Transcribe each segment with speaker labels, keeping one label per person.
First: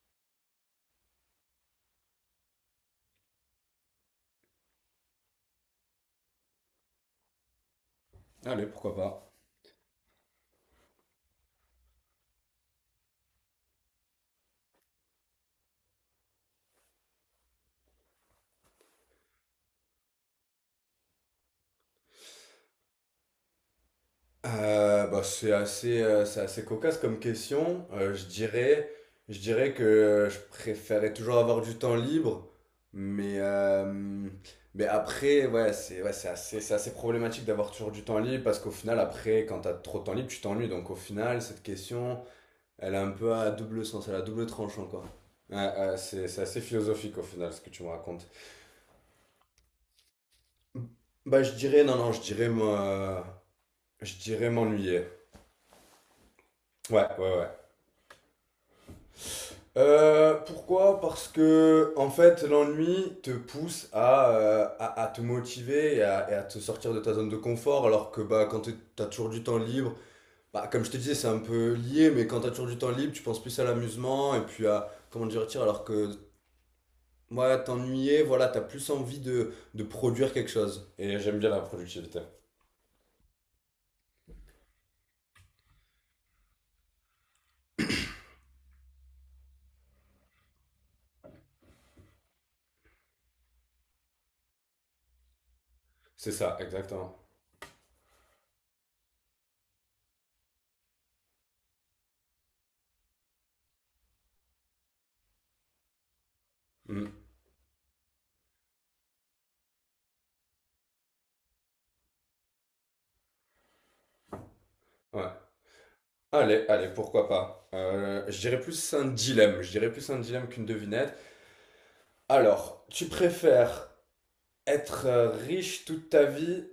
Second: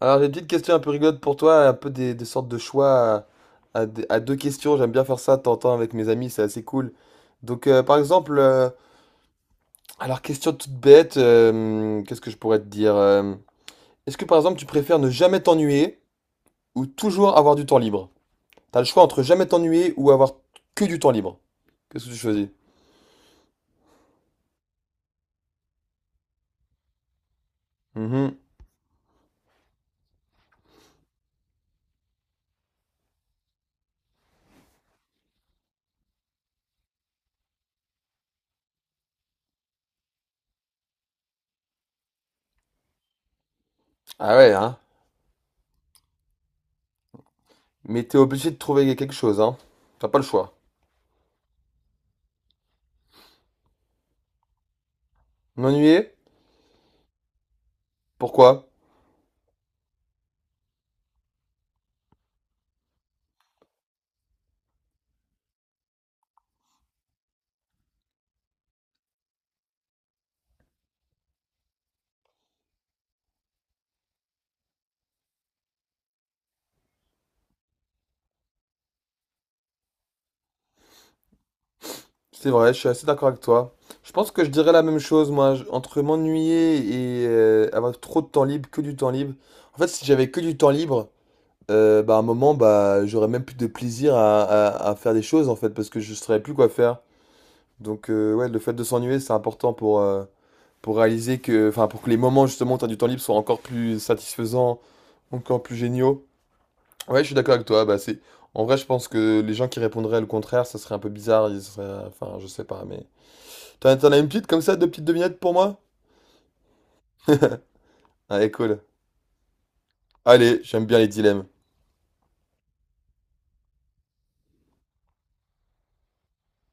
Speaker 1: Alors, j'ai une petite question un peu rigolote pour toi, un peu des sortes de choix à deux questions. J'aime bien faire ça de temps en temps avec mes amis, c'est assez cool. Donc, par exemple,
Speaker 2: Allez, pourquoi pas.
Speaker 1: alors, question toute bête, qu'est-ce que je pourrais te dire? Est-ce que, par exemple, tu préfères ne jamais t'ennuyer ou toujours avoir du temps libre? T'as le choix entre jamais t'ennuyer ou avoir que du temps libre. Qu'est-ce que tu choisis?
Speaker 2: Bah, c'est assez cocasse comme question. Euh, je
Speaker 1: Mhm.
Speaker 2: dirais, je dirais que je préférais toujours avoir du temps libre, mais, euh, mais après, ouais, c'est, ouais, c'est assez problématique d'avoir toujours du temps libre parce qu'au final, après, quand t'as trop de temps libre, tu t'ennuies. Donc au final, cette question, elle a un peu à double sens, elle a
Speaker 1: Ah
Speaker 2: double
Speaker 1: ouais, hein?
Speaker 2: tranchant, quoi. Ouais, ouais, c'est assez philosophique au final, ce que tu me
Speaker 1: Mais t'es
Speaker 2: racontes.
Speaker 1: obligé de trouver quelque chose, hein? T'as pas le choix.
Speaker 2: Bah, je dirais, non, non, je dirais, moi, je dirais m'ennuyer.
Speaker 1: M'ennuyer?
Speaker 2: Ouais, ouais, ouais.
Speaker 1: Pourquoi?
Speaker 2: Pourquoi? Parce que en fait, l'ennui te pousse à te motiver et à te sortir de ta zone de confort, alors que bah, quand t'as toujours du temps libre, bah, comme je te disais, c'est un peu lié, mais quand t'as toujours du temps libre, tu penses plus à l'amusement et puis à comment dire, tiens, alors que moi, t'ennuyer, voilà, t'as plus envie de produire quelque chose. Et j'aime bien la productivité.
Speaker 1: C'est vrai, je suis assez d'accord avec toi. Je pense que je dirais la même chose, moi, entre m'ennuyer et avoir trop de temps libre, que du temps libre. En fait, si j'avais que du temps libre, bah, à un moment, bah, j'aurais même plus de plaisir à faire des choses, en fait, parce que je ne
Speaker 2: C'est
Speaker 1: saurais plus
Speaker 2: ça.
Speaker 1: quoi faire.
Speaker 2: Exactement.
Speaker 1: Donc, ouais, le fait de s'ennuyer, c'est important pour réaliser que, enfin, pour que les moments, justement, où tu as du temps libre soient encore plus satisfaisants, encore plus géniaux. Ouais,
Speaker 2: Mm.
Speaker 1: je suis d'accord avec toi, bah, c'est... En vrai, je pense que les gens qui répondraient le contraire, ça serait un peu bizarre, ils seraient... Enfin, je sais pas, mais... T'en as une petite comme ça, deux petites
Speaker 2: Ouais.
Speaker 1: devinettes pour moi?
Speaker 2: Allez, allez, pourquoi pas. Je
Speaker 1: Allez,
Speaker 2: dirais
Speaker 1: cool.
Speaker 2: plus un dilemme. Je dirais plus un dilemme
Speaker 1: Allez,
Speaker 2: qu'une
Speaker 1: j'aime bien les
Speaker 2: devinette.
Speaker 1: dilemmes.
Speaker 2: Alors, tu préfères être riche toute ta vie,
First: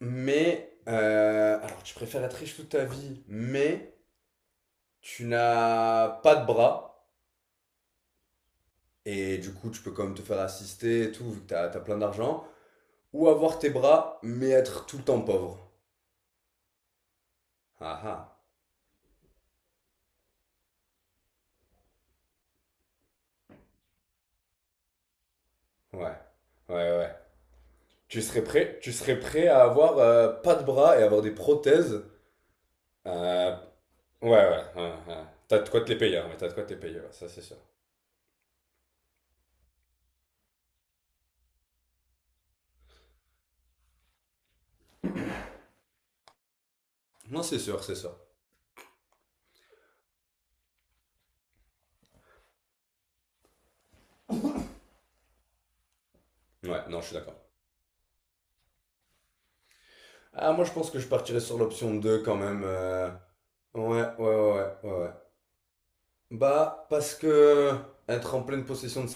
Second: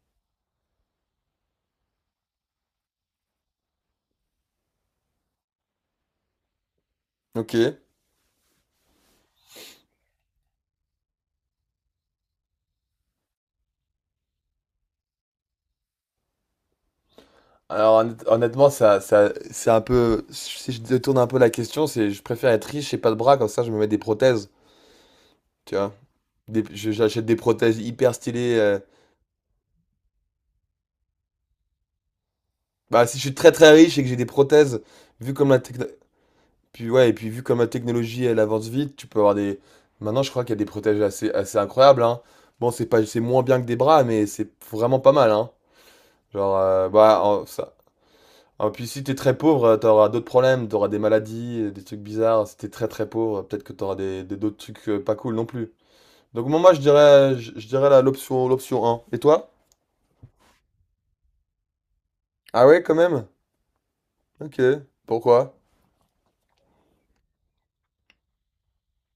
Speaker 2: mais, alors, tu préfères être riche toute ta vie, mais tu n'as pas de bras,
Speaker 1: Ok.
Speaker 2: et du coup, tu peux quand même te faire assister et tout, vu que t'as plein d'argent, ou avoir tes bras, mais être tout le temps pauvre.
Speaker 1: Alors
Speaker 2: Ah ah,
Speaker 1: honnêtement, ça, c'est un peu. Si je détourne un peu la question, c'est je préfère être riche et pas de bras, comme ça je me mets des prothèses. Tu vois?
Speaker 2: ouais, ouais, ouais. Ouais.
Speaker 1: J'achète des prothèses hyper
Speaker 2: Tu serais
Speaker 1: stylées.
Speaker 2: prêt, tu serais prêt à avoir pas de bras et avoir des prothèses?
Speaker 1: Bah si je suis très
Speaker 2: Euh,
Speaker 1: très riche et que j'ai des
Speaker 2: ouais, ouais,
Speaker 1: prothèses,
Speaker 2: ouais, ouais.
Speaker 1: vu comme la
Speaker 2: T'as de quoi
Speaker 1: techno-
Speaker 2: te les payer, hein, mais t'as de quoi te les
Speaker 1: puis
Speaker 2: payer,
Speaker 1: ouais,
Speaker 2: ouais,
Speaker 1: et
Speaker 2: ça
Speaker 1: puis
Speaker 2: c'est
Speaker 1: vu
Speaker 2: sûr.
Speaker 1: comme la technologie elle avance vite, tu peux avoir des. Maintenant je crois qu'il y a des prothèses assez, assez incroyables, hein. Bon, c'est pas, c'est moins bien que des bras, mais c'est vraiment pas mal, hein. Genre, bah,
Speaker 2: Non, c'est sûr, c'est sûr.
Speaker 1: Ah, puis si t'es très pauvre, t'auras d'autres problèmes, t'auras des maladies, des trucs bizarres. Si t'es très très pauvre, peut-être que t'auras d'autres trucs pas cool non plus. Donc moi, je
Speaker 2: Ouais, non, je suis
Speaker 1: dirais,
Speaker 2: d'accord.
Speaker 1: je dirais l'option un. Et toi?
Speaker 2: Ah, moi je pense que je partirais sur l'option 2 quand même.
Speaker 1: Ah ouais, quand même?
Speaker 2: Ouais, ouais,
Speaker 1: Ok.
Speaker 2: ouais, ouais, ouais.
Speaker 1: Pourquoi?
Speaker 2: Bah, parce que être en pleine possession de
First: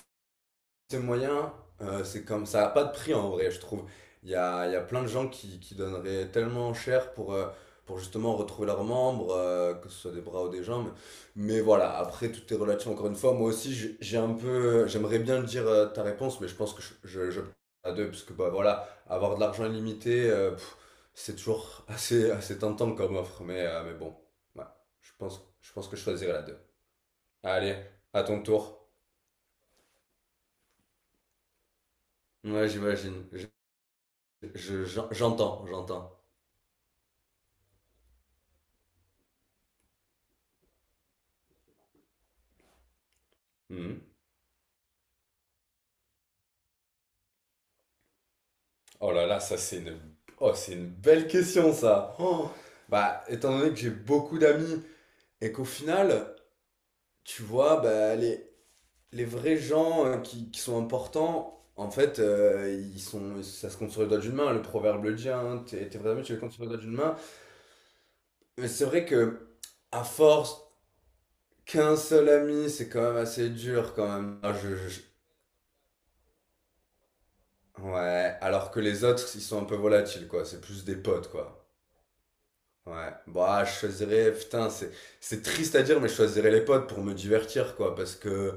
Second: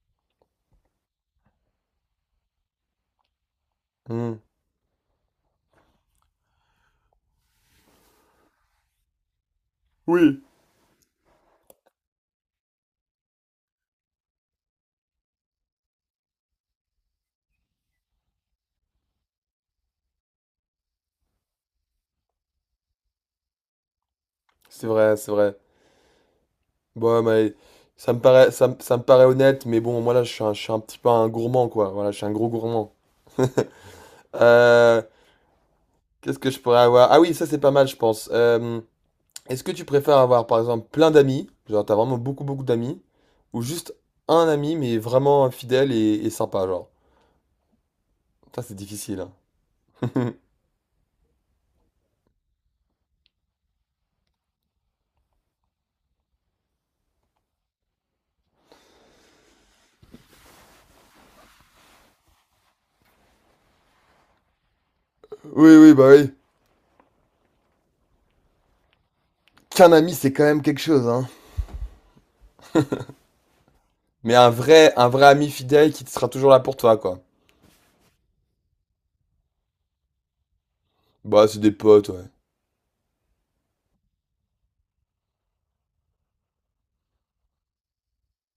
Speaker 2: c'est moyen, c'est comme ça n'a pas de prix en vrai, je trouve. Il
Speaker 1: Hmm.
Speaker 2: y a, il y a plein de gens qui donneraient tellement cher pour justement retrouver leurs membres, que ce soit des
Speaker 1: Oui.
Speaker 2: bras ou des jambes. Mais voilà, après tout est relatif encore une fois. Moi aussi, j'ai un peu, j'aimerais bien dire ta réponse, mais je pense que je à deux, parce que bah voilà, avoir de l'argent illimité, pff, c'est toujours assez, assez tentant comme offre. Mais bon, ouais,
Speaker 1: C'est
Speaker 2: je
Speaker 1: vrai, c'est
Speaker 2: pense,
Speaker 1: vrai.
Speaker 2: je pense que je choisirais la deux.
Speaker 1: Bon, mais
Speaker 2: Allez, à ton tour.
Speaker 1: ça me paraît honnête, mais bon, moi là, je suis un petit peu un gourmand, quoi. Voilà, je suis un gros
Speaker 2: Ouais,
Speaker 1: gourmand.
Speaker 2: j'imagine. Je,
Speaker 1: Euh,
Speaker 2: j'en- j'entends, j'entends.
Speaker 1: qu'est-ce que je pourrais avoir? Ah oui, ça c'est pas mal, je pense. Est-ce que tu préfères avoir, par exemple, plein d'amis, genre t'as vraiment beaucoup beaucoup d'amis, ou juste
Speaker 2: Hmm.
Speaker 1: un ami mais vraiment fidèle et sympa, genre? Ça c'est
Speaker 2: Oh
Speaker 1: difficile,
Speaker 2: là
Speaker 1: hein.
Speaker 2: là, ça c'est une. Oh, c'est une belle question ça. Oh. Bah, étant donné que j'ai beaucoup d'amis et qu'au final, tu vois, bah, les vrais gens qui sont importants, en fait, ils sont, ça se compte sur les doigts d'une main. Le proverbe le dit, hein,
Speaker 1: Oui,
Speaker 2: tes,
Speaker 1: oui,
Speaker 2: tes
Speaker 1: bah
Speaker 2: vrais amis,
Speaker 1: oui.
Speaker 2: tu les comptes sur les doigts d'une main. Mais c'est vrai que,
Speaker 1: Qu'un
Speaker 2: à
Speaker 1: ami, c'est quand même
Speaker 2: force,
Speaker 1: quelque chose, hein.
Speaker 2: qu'un seul ami, c'est quand même assez dur quand
Speaker 1: Mais
Speaker 2: même. Ah, je- je- je-
Speaker 1: un vrai ami fidèle qui te sera toujours là pour toi, quoi.
Speaker 2: Ouais, alors que les autres, ils sont un peu volatiles, quoi. C'est plus des potes,
Speaker 1: Bah c'est
Speaker 2: quoi.
Speaker 1: des potes, ouais.
Speaker 2: Ouais, bah, je choisirais, putain, c'est triste à dire, mais je choisirais les potes pour me divertir, quoi, parce que,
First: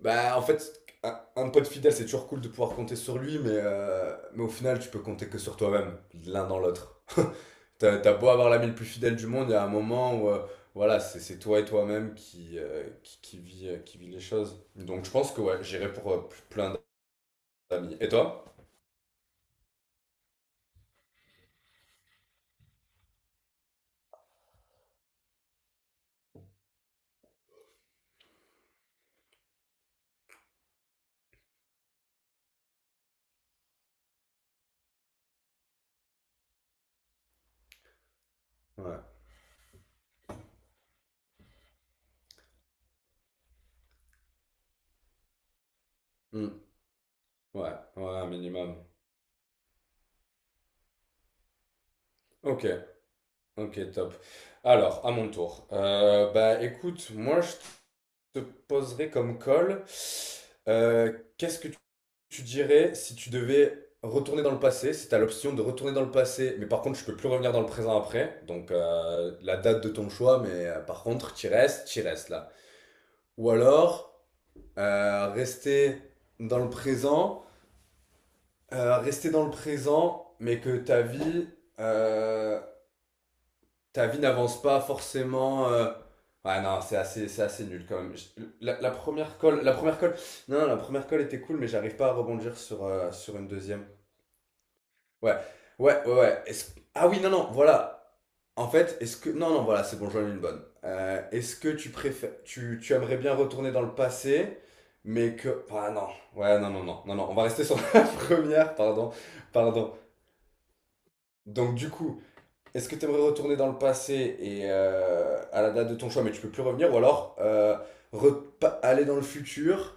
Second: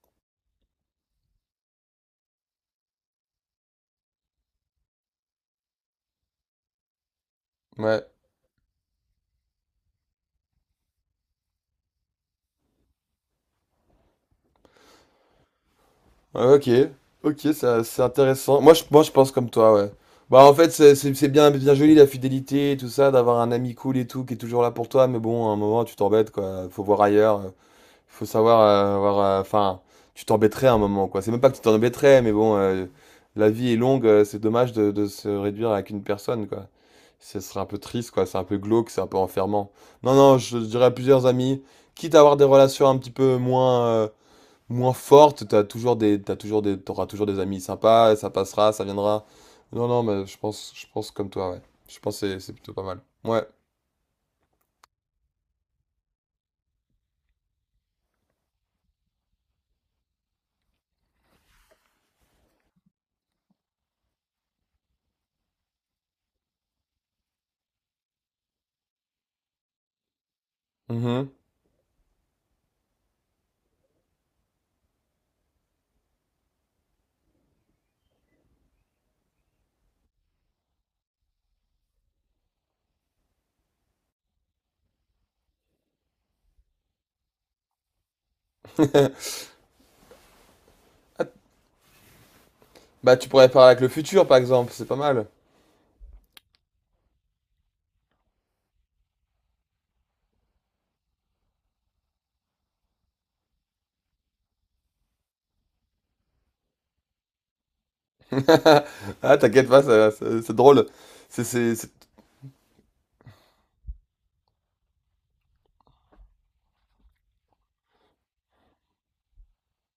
Speaker 2: bah, en fait, un pote fidèle, c'est toujours cool de pouvoir compter sur lui, mais au final, tu peux compter que sur toi-même, l'un dans l'autre. T'as,
Speaker 1: Ouais.
Speaker 2: t'as beau avoir l'ami le plus fidèle du monde, il y a un moment où, voilà, c'est toi et toi-même qui vit les choses. Donc, je pense que, ouais, j'irais pour
Speaker 1: Ouais, ok.
Speaker 2: plein
Speaker 1: Ok, ça
Speaker 2: d'amis.
Speaker 1: c'est
Speaker 2: Et toi?
Speaker 1: intéressant. Moi je pense comme toi, ouais. Bah en fait c'est bien, bien joli la fidélité et tout ça, d'avoir un ami cool et tout qui est toujours là pour toi, mais bon à un moment tu t'embêtes, quoi. Faut voir ailleurs. Faut savoir avoir, enfin, tu t'embêterais à un moment, quoi. C'est même pas que tu t'embêterais, mais bon, la vie est longue, c'est dommage de se réduire à qu'une personne, quoi. Ce serait un peu triste, quoi. C'est un peu glauque,
Speaker 2: Ouais.
Speaker 1: c'est un peu enfermant. Non, non, je dirais à plusieurs amis, quitte à avoir des relations un petit peu moins, moins fortes,
Speaker 2: Hmm.
Speaker 1: t'auras toujours des amis
Speaker 2: Ouais,
Speaker 1: sympas,
Speaker 2: ouais, un
Speaker 1: ça passera,
Speaker 2: minimum.
Speaker 1: ça viendra. Non, non, mais je pense comme toi, ouais. Je pense que c'est
Speaker 2: Ok.
Speaker 1: plutôt pas mal. Ouais.
Speaker 2: Ok, top. Alors, à mon tour. Bah écoute, moi je te poserai comme call. Qu'est-ce que tu dirais si tu devais retourner dans le passé, si tu as l'option de retourner dans le passé, mais par contre tu peux plus revenir dans le présent après, donc la date de ton choix, mais par
Speaker 1: Mhm.
Speaker 2: contre tu restes là. Ou alors, rester dans le présent, mais que euh, ta vie n'avance pas forcément. Ouais, non, c'est assez nul quand même. La première colle, non, la première colle
Speaker 1: Ah,
Speaker 2: était cool, mais j'arrive pas à rebondir sur, euh,
Speaker 1: bah, tu
Speaker 2: sur une
Speaker 1: pourrais parler avec
Speaker 2: deuxième.
Speaker 1: le futur, par exemple, c'est pas mal.
Speaker 2: Ouais, ouais, ouais, ouais. Ah oui, non, non, voilà. En fait, est-ce que. Non, non, voilà, c'est bon, j'en ai une bonne. Est-ce que tu préfères. Tu aimerais bien retourner dans le passé, mais que. Ah non, ouais, non, non, non, non, non, on va rester sur la première, pardon,
Speaker 1: Ah, t'inquiète pas,
Speaker 2: pardon.
Speaker 1: c'est drôle. C'est c'est-
Speaker 2: Donc, du
Speaker 1: c'est-
Speaker 2: coup. Est-ce que tu aimerais retourner dans le passé et à la date de ton choix, mais tu peux plus revenir, ou alors aller dans le futur,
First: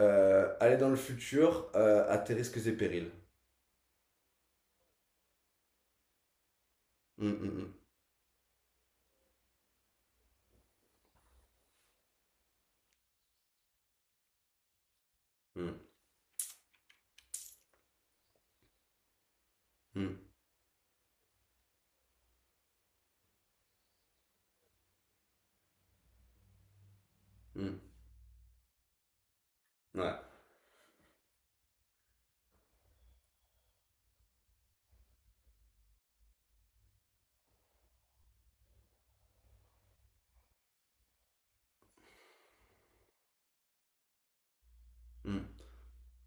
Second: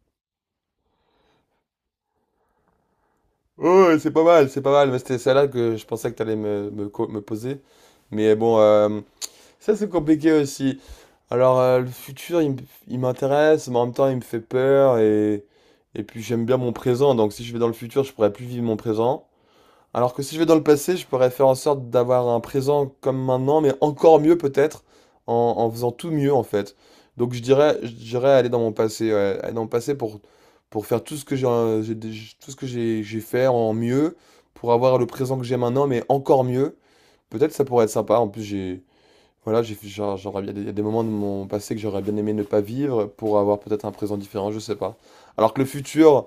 Speaker 2: aller dans le futur à tes risques et périls?
Speaker 1: oh, c'est pas mal, c'est pas mal. Mais c'était celle-là que je pensais que t'allais me
Speaker 2: Mm,
Speaker 1: poser.
Speaker 2: mm,
Speaker 1: Mais bon, ça c'est compliqué aussi. Alors, le futur, il m'intéresse, mais en même temps, il me fait peur. Et,
Speaker 2: mm,
Speaker 1: et puis, j'aime bien mon présent. Donc, si je vais dans le futur, je pourrais plus vivre mon présent. Alors
Speaker 2: mm,
Speaker 1: que si je vais dans le passé, je pourrais faire en sorte d'avoir un présent comme maintenant, mais encore mieux peut-être, en faisant tout mieux en fait. Donc
Speaker 2: mm,
Speaker 1: je dirais aller dans mon passé, ouais, aller dans mon passé
Speaker 2: mm. Ouais.
Speaker 1: pour faire tout ce que j'ai fait en mieux, pour avoir le présent que j'ai maintenant, mais encore mieux. Peut-être ça pourrait être sympa. En plus, voilà, genre, il y a des moments de mon passé que j'aurais bien aimé ne pas vivre pour avoir peut-être un présent différent, je sais pas.
Speaker 2: Mm.
Speaker 1: Alors que le futur.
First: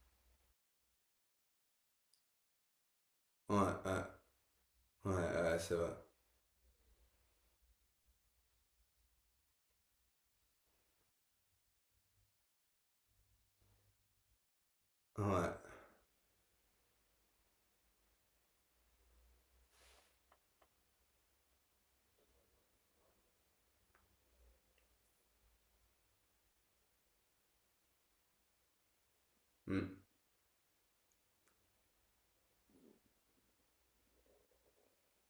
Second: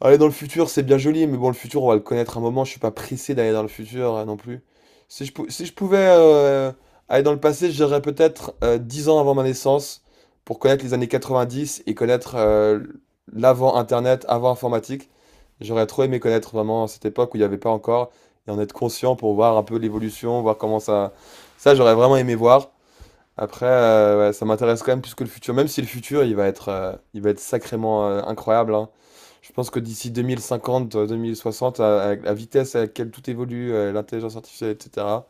Speaker 1: Aller dans le futur, c'est bien joli, mais bon, le futur, on va le connaître un moment. Je suis pas pressé d'aller
Speaker 2: Ouais,
Speaker 1: dans le
Speaker 2: ouais,
Speaker 1: futur non plus.
Speaker 2: ouais,
Speaker 1: Si je, pou-
Speaker 2: ouais,
Speaker 1: si je
Speaker 2: c'est vrai.
Speaker 1: pouvais aller dans le passé, j'irais peut-être 10 ans avant ma naissance pour connaître les années 90 et connaître l'avant Internet, avant informatique.
Speaker 2: Ouais.
Speaker 1: J'aurais trop aimé connaître vraiment cette époque où il n'y avait pas encore et en être conscient pour voir un peu l'évolution, voir comment ça. Ça, j'aurais vraiment aimé voir. Après, ouais, ça m'intéresse quand même plus que le futur, même si le futur, il va être sacrément incroyable, hein. Je pense que
Speaker 2: Mm,
Speaker 1: d'ici 2050 2060, la vitesse à laquelle tout évolue, l'intelligence artificielle, etc.,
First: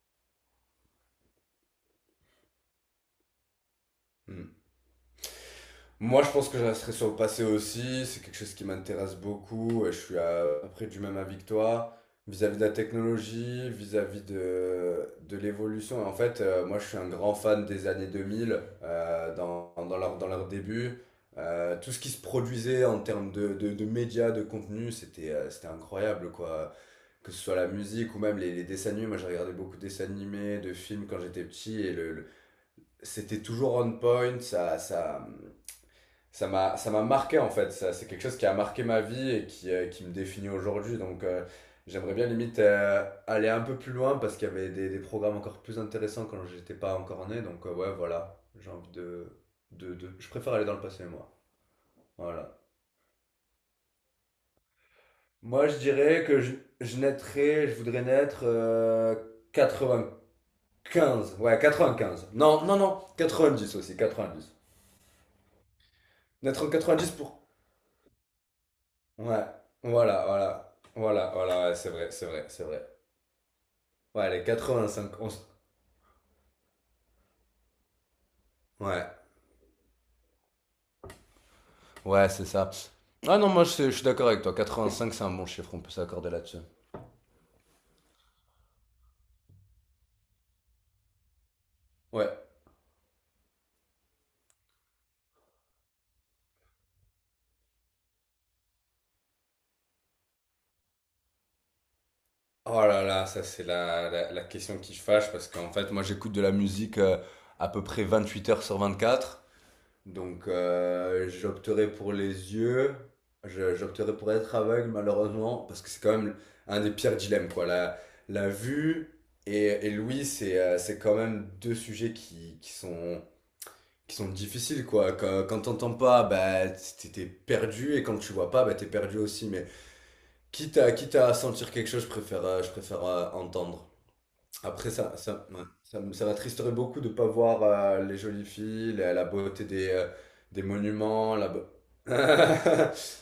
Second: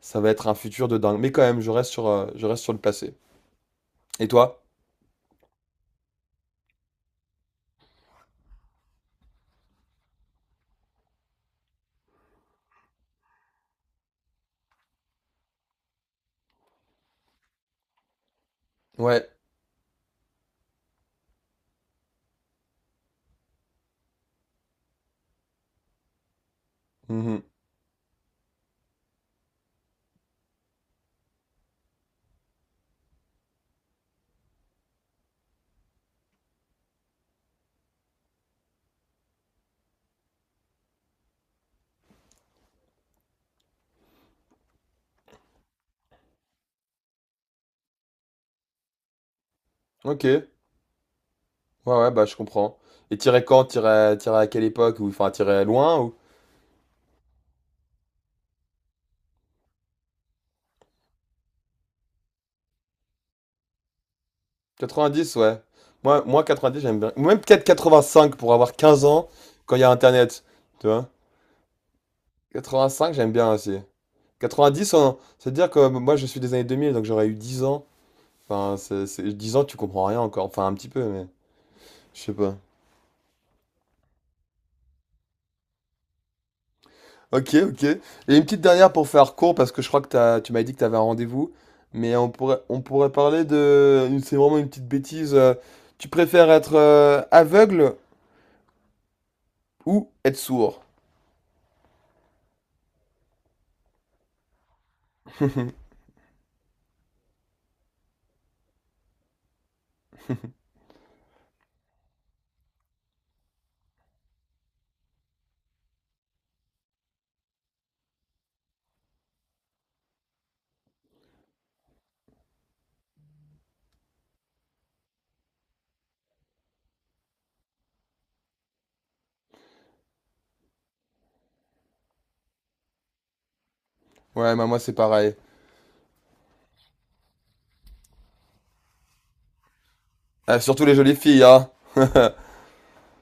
Speaker 1: ça va être un futur de dingue. Mais quand même, je reste sur le passé. Et
Speaker 2: mm.
Speaker 1: toi?
Speaker 2: Moi, je pense que je resterai sur le passé aussi. C'est quelque chose qui m'intéresse beaucoup. Et je suis à peu près du même avis que toi. Vis-à-vis de la technologie, vis-à-vis de l'évolution. Et en fait, moi, je suis un grand fan des années 2000,
Speaker 1: Ouais.
Speaker 2: dans leur début. Tout ce qui se produisait en termes de médias, de contenu, c'était incroyable, quoi. Que ce
Speaker 1: Mhm.
Speaker 2: soit la musique ou même les dessins animés. Moi, j'ai regardé beaucoup de dessins animés, de films quand j'étais petit. Et c'était toujours on point. Ça m'a marqué, en fait. Ça c'est quelque chose qui a marqué ma vie et qui me définit aujourd'hui, donc j'aimerais bien limite aller un peu plus loin parce qu'il y avait des programmes encore plus intéressants quand j'étais pas encore né, donc ouais, voilà, j'ai envie de,
Speaker 1: Ok.
Speaker 2: je préfère aller dans le passé, moi.
Speaker 1: Ouais, ouais, bah je
Speaker 2: Voilà,
Speaker 1: comprends. Et tirer quand? Tirer, tirer à quelle époque? Ou enfin, tirer
Speaker 2: moi je
Speaker 1: loin? Ou
Speaker 2: dirais que je naîtrais je voudrais naître 95, ouais, 95, non, non, non, 90, aussi 90,
Speaker 1: 90 ouais. Moi
Speaker 2: naître en
Speaker 1: 90 j'aime
Speaker 2: 90,
Speaker 1: bien. Ou même
Speaker 2: pour,
Speaker 1: peut-être cinq pour avoir 15 ans
Speaker 2: ouais,
Speaker 1: quand il y a
Speaker 2: voilà,
Speaker 1: Internet.
Speaker 2: voilà,
Speaker 1: Tu vois?
Speaker 2: voilà, voilà, ouais, c'est vrai, c'est vrai, c'est vrai.
Speaker 1: 85, j'aime bien aussi.
Speaker 2: Ouais, les
Speaker 1: 90,
Speaker 2: 85.
Speaker 1: c'est à dire que moi je suis des années 2000, donc j'aurais eu 10 ans. Enfin,
Speaker 2: Ouais.
Speaker 1: 10 ans, tu comprends rien encore. Enfin, un petit peu, mais je
Speaker 2: Ouais,
Speaker 1: sais
Speaker 2: c'est
Speaker 1: pas.
Speaker 2: ça. Ah non, moi je suis d'accord avec toi. 85 c'est un bon chiffre, on peut s'accorder là-dessus.
Speaker 1: Ok, ok. Et une petite dernière pour faire court, parce que je crois que tu m'as dit que tu avais un rendez-vous. Mais
Speaker 2: Ouais.
Speaker 1: on pourrait parler de. C'est vraiment une petite bêtise. Tu préfères être aveugle ou être sourd?
Speaker 2: Oh là là, ça c'est la question qui fâche parce qu'en fait, moi j'écoute de la musique à peu près 28 heures sur 24. Donc j'opterai pour les yeux. J'opterai pour être aveugle malheureusement parce que c'est quand même un des pires dilemmes, quoi. La vue et l'ouïe, c'est c'est quand même deux sujets qui sont difficiles, quoi. Quand t'entends pas, bah, t'es perdu, et quand tu vois pas, bah, t'es perdu aussi. Mais quitte à, quitte à sentir quelque chose, je préfère entendre.
Speaker 1: Ouais, bah moi
Speaker 2: Après,
Speaker 1: c'est
Speaker 2: ça,
Speaker 1: pareil.
Speaker 2: ça, ouais, ça m'attristerait beaucoup de ne pas voir les jolies filles, la beauté des, euh,
Speaker 1: Ah,
Speaker 2: des
Speaker 1: surtout les jolies
Speaker 2: monuments,
Speaker 1: filles, hein.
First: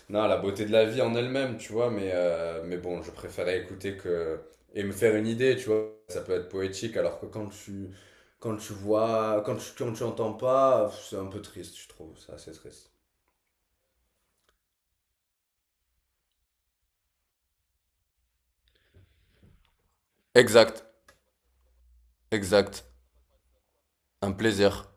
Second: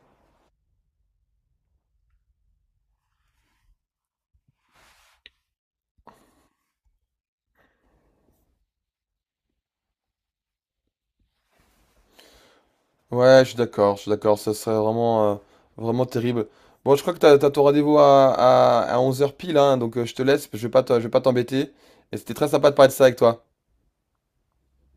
Speaker 2: non, la beauté de la vie en elle-même, tu vois. Mais bon, je préférais écouter que, et me faire une idée, tu vois. Ça peut être poétique, alors que quand tu vois, quand tu entends pas, c'est un peu triste, je trouve. C'est assez triste.
Speaker 1: Ouais, je suis d'accord, ça serait vraiment, vraiment terrible. Bon, je crois que t'as ton rendez-vous à 11 h pile, hein, donc je te laisse,
Speaker 2: Exact,
Speaker 1: je vais pas t'embêter. Et c'était très sympa de
Speaker 2: exact.
Speaker 1: parler de ça avec toi.
Speaker 2: Un plaisir.